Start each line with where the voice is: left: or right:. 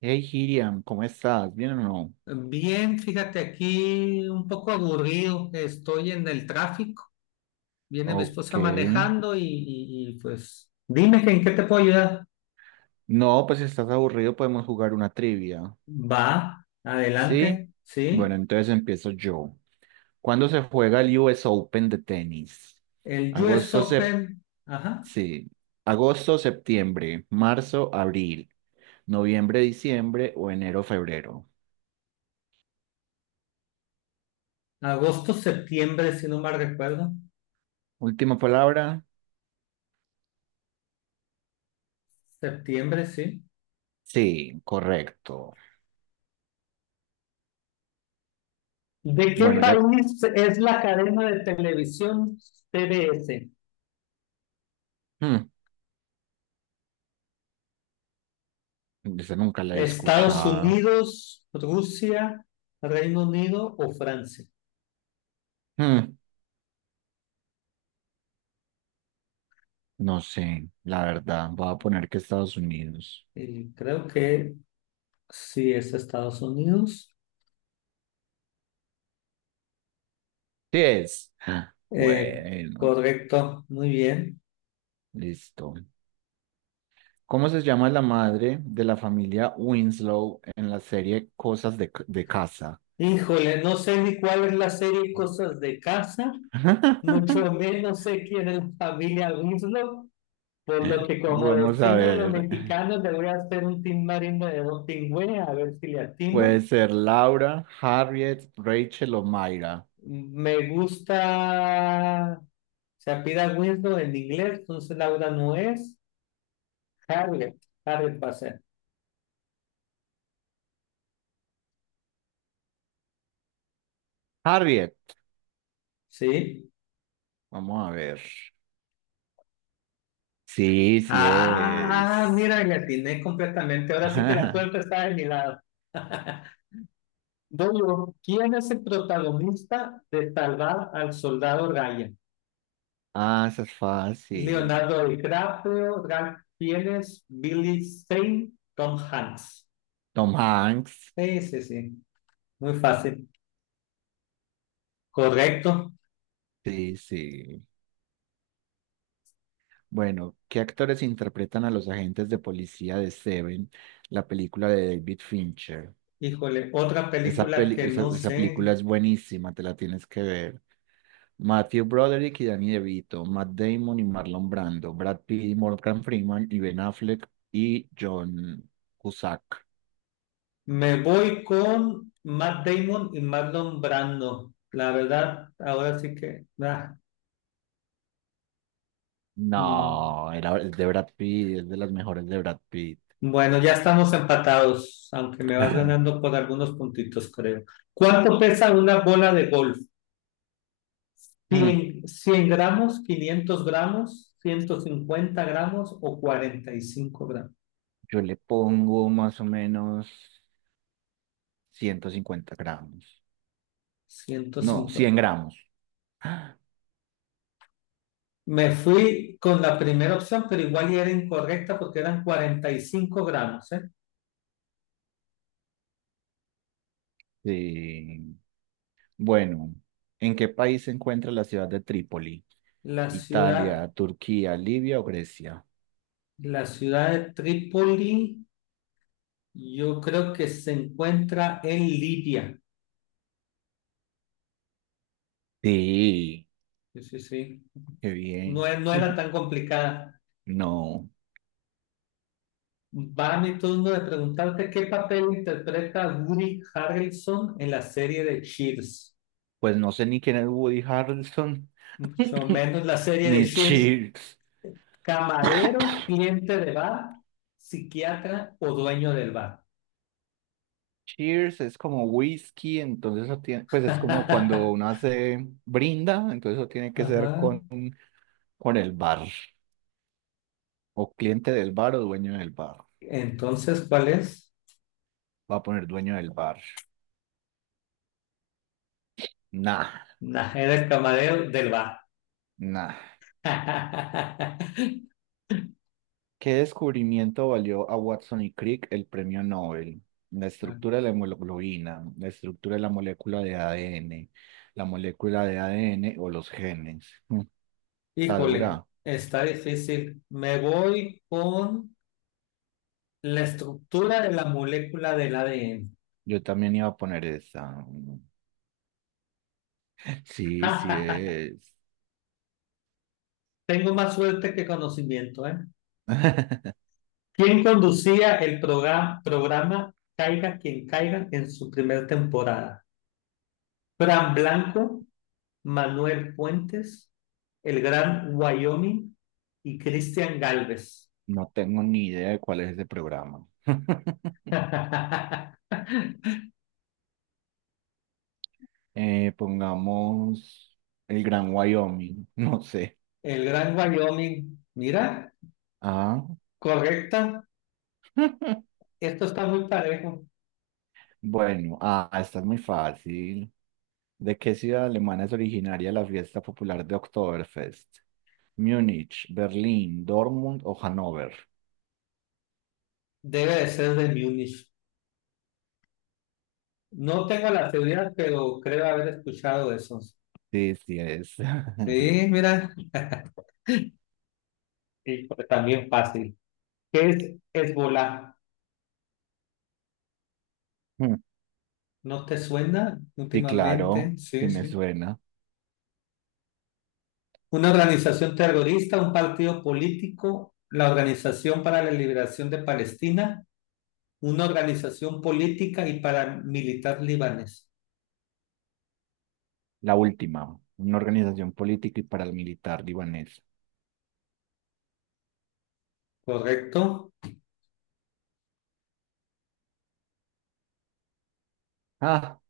right: Hey, Hiriam, ¿cómo estás? ¿Bien o no?
left: Bien, fíjate aquí un poco aburrido, estoy en el tráfico, viene mi
right: Ok.
left: esposa manejando pues dime que en qué te puedo ayudar.
right: No, pues si estás aburrido podemos jugar una trivia.
left: Va, adelante,
right: ¿Sí? Bueno,
left: sí.
right: entonces empiezo yo. ¿Cuándo se juega el US Open de tenis?
left: El US
right: Agosto,
left: Open, ajá,
right: sí. Agosto, septiembre, marzo, abril, noviembre, diciembre o enero, febrero.
left: agosto, septiembre, si no mal recuerdo,
right: Última palabra.
left: septiembre, sí.
right: Sí, correcto.
left: ¿De qué
right: Bueno, ya...
left: país es la cadena de televisión TBS?
right: Hmm, esa nunca la he
left: ¿Estados
right: escuchado.
left: Unidos, Rusia, Reino Unido o Francia?
right: Hmm. No sé, la verdad, voy a poner que Estados Unidos.
left: Y creo que sí, es Estados Unidos.
right: Sí es. Ah,
left: Eh,
right: bueno,
left: Correcto, muy bien.
right: listo. ¿Cómo se llama la madre de la familia Winslow en la serie Cosas de Casa?
left: Híjole, no sé ni cuál es la serie Cosas de Casa, mucho menos sé quién es la familia Winslow, por lo que como
right: Vamos a
left: decimos los
right: ver.
left: mexicanos, le voy a hacer un timbarino de un pingüe, a ver si le atino.
right: Puede ser Laura, Harriet, Rachel o Mayra.
left: Me gusta se apida Winslow en inglés, entonces Laura no es. Harriet, Harriet va a ser.
right: Harriet,
left: Sí.
right: vamos a ver. Sí, sí
left: Ah,
right: es.
left: mira, le atiné completamente. Ahora sí que la suerte está de mi lado. Dolo, ¿quién es el protagonista de Salvar al Soldado Ryan?
right: Ah, esa es fácil.
left: Leonardo DiCaprio, Ralph Fiennes, Billy Zane, Tom Hanks.
right: Tom Hanks.
left: Sí, sí, sí. Muy fácil. Correcto.
right: Sí, sí. Bueno, ¿qué actores interpretan a los agentes de policía de Seven, la película de David Fincher?
left: Híjole, otra película que no
right: Esa
left: sé.
right: película es buenísima, te la tienes que ver. Matthew Broderick y Danny DeVito, Matt Damon y Marlon Brando, Brad Pitt y Morgan Freeman y Ben Affleck y John Cusack.
left: Me voy con Matt Damon y Marlon Brando. La verdad, ahora sí que, ah, no.
right: No, es de Brad Pitt, es de las mejores de Brad Pitt.
left: Bueno, ya estamos empatados, aunque me vas ganando por algunos puntitos, creo. ¿Cuánto pesa una bola de golf?
right: Mm,
left: ¿100, 100 gramos, 500 gramos, 150 gramos o 45 gramos?
right: yo le pongo más o menos 150 gramos. No,
left: 150.
right: 100 gramos.
left: Me fui con la primera opción, pero igual y era incorrecta porque eran 45 gramos, ¿eh?
right: Sí. Bueno, ¿en qué país se encuentra la ciudad de Trípoli?
left: La ciudad,
right: ¿Italia, Turquía, Libia o Grecia?
left: la ciudad de Trípoli, yo creo que se encuentra en Libia.
right: Sí,
left: Sí, sí, sí.
right: qué bien.
left: No era tan complicada.
right: No,
left: Va mi turno de preguntarte qué papel interpreta Woody Harrelson en la serie de Cheers.
right: pues no sé ni quién es Woody Harrelson,
left: Mucho menos la serie de
right: ni
left: Cheers.
right: Cheers.
left: Camarero, cliente de bar, psiquiatra o dueño del bar.
right: Cheers es como whisky, entonces eso tiene, pues es como cuando
left: Ajá.
right: uno hace brinda, entonces eso tiene que ser con el bar, o cliente del bar o dueño del bar.
left: Entonces, ¿cuál es?
right: Va a poner dueño del bar. Nah,
left: Nah, era el camarero del bar.
right: nah. ¿Qué descubrimiento valió a Watson y Crick el premio Nobel? La estructura de la hemoglobina, la estructura de la molécula de ADN, la molécula de ADN o los genes. Mm. Está
left: Híjole,
right: dura.
left: está difícil. Me voy con la estructura de la molécula del ADN.
right: Yo también iba a poner esa. Mm. Sí, sí es.
left: Tengo más suerte que conocimiento, ¿eh? ¿Quién conducía el programa Caiga quien caiga en su primera temporada? Fran Blanco, Manuel Fuentes, el gran Wyoming y Cristian Galvez.
right: No tengo ni idea de cuál es ese programa. Pongamos el Gran Wyoming, no sé.
left: El gran Wyoming, mira,
right: Ah,
left: correcta. Esto está muy parejo.
right: bueno, ah, esta es muy fácil. ¿De qué ciudad alemana es originaria la fiesta popular de Oktoberfest? ¿Múnich, Berlín, Dortmund o Hannover?
left: Debe de ser de Múnich. No tengo la seguridad, pero creo haber escuchado eso.
right: Sí, sí es.
left: Sí, mira, y también fácil. ¿Qué es Hezbolá?
right: Mm.
left: ¿No te suena
right: Sí, claro,
left: últimamente?
right: sí
left: Sí,
right: me
left: sí.
right: suena.
left: Una organización terrorista, un partido político, la Organización para la Liberación de Palestina, una organización política y paramilitar libanés.
right: La última, una organización política y paramilitar libanesa.
left: ¿Correcto?
right: Ah,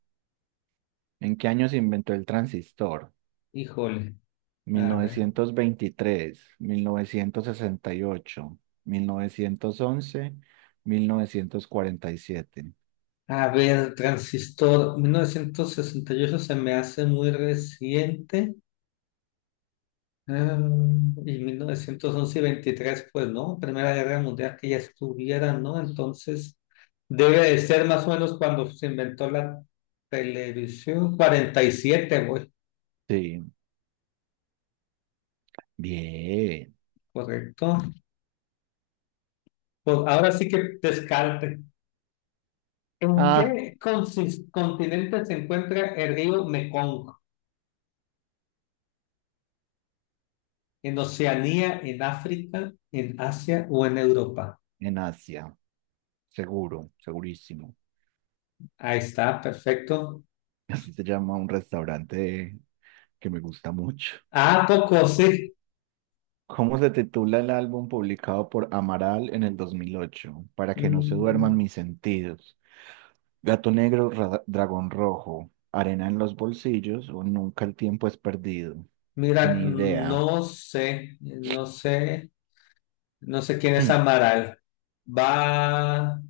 right: ¿en qué año se inventó el transistor?
left: Híjole.
right: Mil mil mil mil
left: A ver.
right: novecientos novecientos novecientos veintitrés, 68, 1911, 1947.
left: A ver, transistor, 1968 se me hace muy reciente. Ah, y 1911 y 23, pues, ¿no? Primera Guerra Mundial que ya estuviera, ¿no? Entonces, debe de ser más o menos cuando se inventó la televisión, 47, güey,
right: Sí, bien.
left: correcto. Pues ahora sí que descarte. ¿En
right: Ah,
left: qué continente se encuentra el río Mekong? ¿En Oceanía, en África, en Asia o en Europa?
right: en Asia. Seguro, segurísimo.
left: Ahí está, perfecto.
right: Así se llama un restaurante que me gusta mucho.
left: Ah, poco, sí.
right: ¿Cómo se titula el álbum publicado por Amaral en el 2008? Para que no se
left: Mm,
right: duerman mis sentidos. Gato negro, dragón rojo, arena en los bolsillos o nunca el tiempo es perdido.
left: Mira,
right: Ni idea.
left: no sé quién es
right: Hmm.
left: Amaral. Va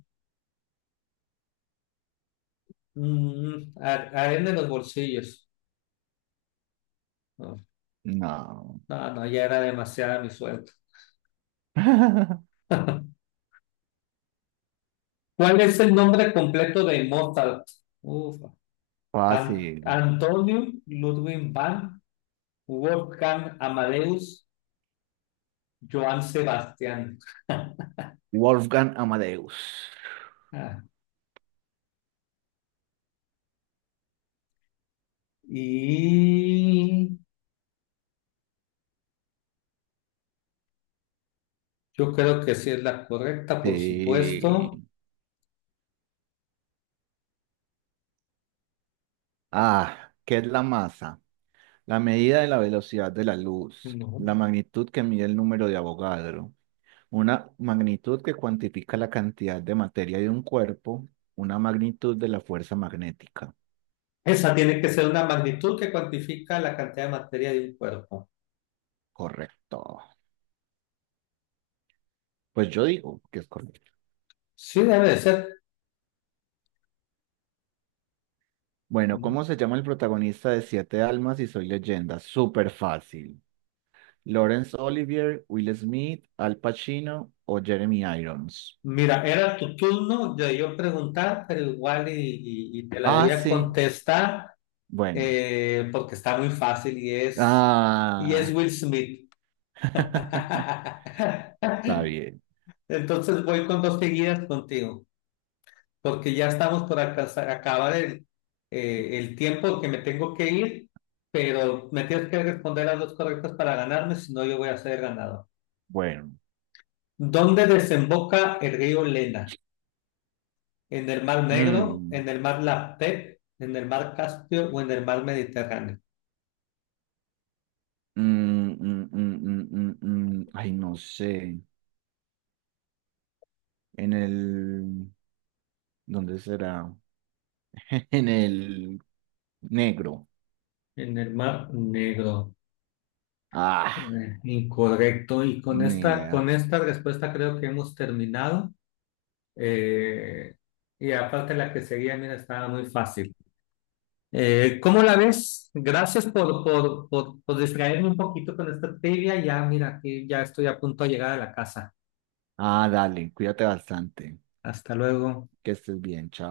left: arena en los bolsillos. No,
right: No.
left: no, ya era demasiada mi suerte. ¿Cuál es el nombre completo de Mozart? Uf.
right: Fácil.
left: Antonio Ludwig van Wolfgang Amadeus Johann Sebastián.
right: Wolfgang Amadeus.
left: Ah, y yo creo que sí es la correcta, por
right: Sí.
left: supuesto.
right: Ah, ¿qué es la masa? La medida de la velocidad de la luz,
left: No.
right: la magnitud que mide el número de Avogadro, una magnitud que cuantifica la cantidad de materia de un cuerpo, una magnitud de la fuerza magnética.
left: Esa tiene que ser una magnitud que cuantifica la cantidad de materia de un cuerpo.
right: Correcto. Pues yo digo que es correcto.
left: Sí, debe de ser.
right: Bueno, ¿cómo se llama el protagonista de Siete Almas y Soy Leyenda? Súper fácil. Laurence Olivier, Will Smith, Al Pacino o Jeremy Irons.
left: Mira, era tu turno de yo preguntar, pero igual y te la voy
right: Ah,
left: a
right: sí.
left: contestar
right: Bueno.
left: porque está muy fácil y es
right: Ah.
left: Will Smith.
right: Está bien.
left: Entonces voy con dos seguidas contigo, porque ya estamos por acabar el tiempo que me tengo que ir, pero me tienes que responder las dos correctas para ganarme, si no yo voy a ser ganador.
right: Bueno.
left: ¿Dónde desemboca el río Lena? ¿En el Mar Negro,
right: Mm,
left: en el Mar Laptev, en el Mar Caspio o en el Mar Mediterráneo?
right: mm. Ay, no sé. En el... ¿Dónde será? En el negro.
left: En el Mar Negro.
right: Ah,
left: Incorrecto.
right: ni idea.
left: Con esta respuesta creo que hemos terminado. Eh, y aparte la que seguía, mira, estaba muy fácil. ¿Cómo la ves? Gracias por distraerme un poquito con esta trivia. Ya, mira, aquí ya estoy a punto de llegar a la casa.
right: Ah, dale, cuídate bastante.
left: Hasta luego.
right: Que estés bien, chao.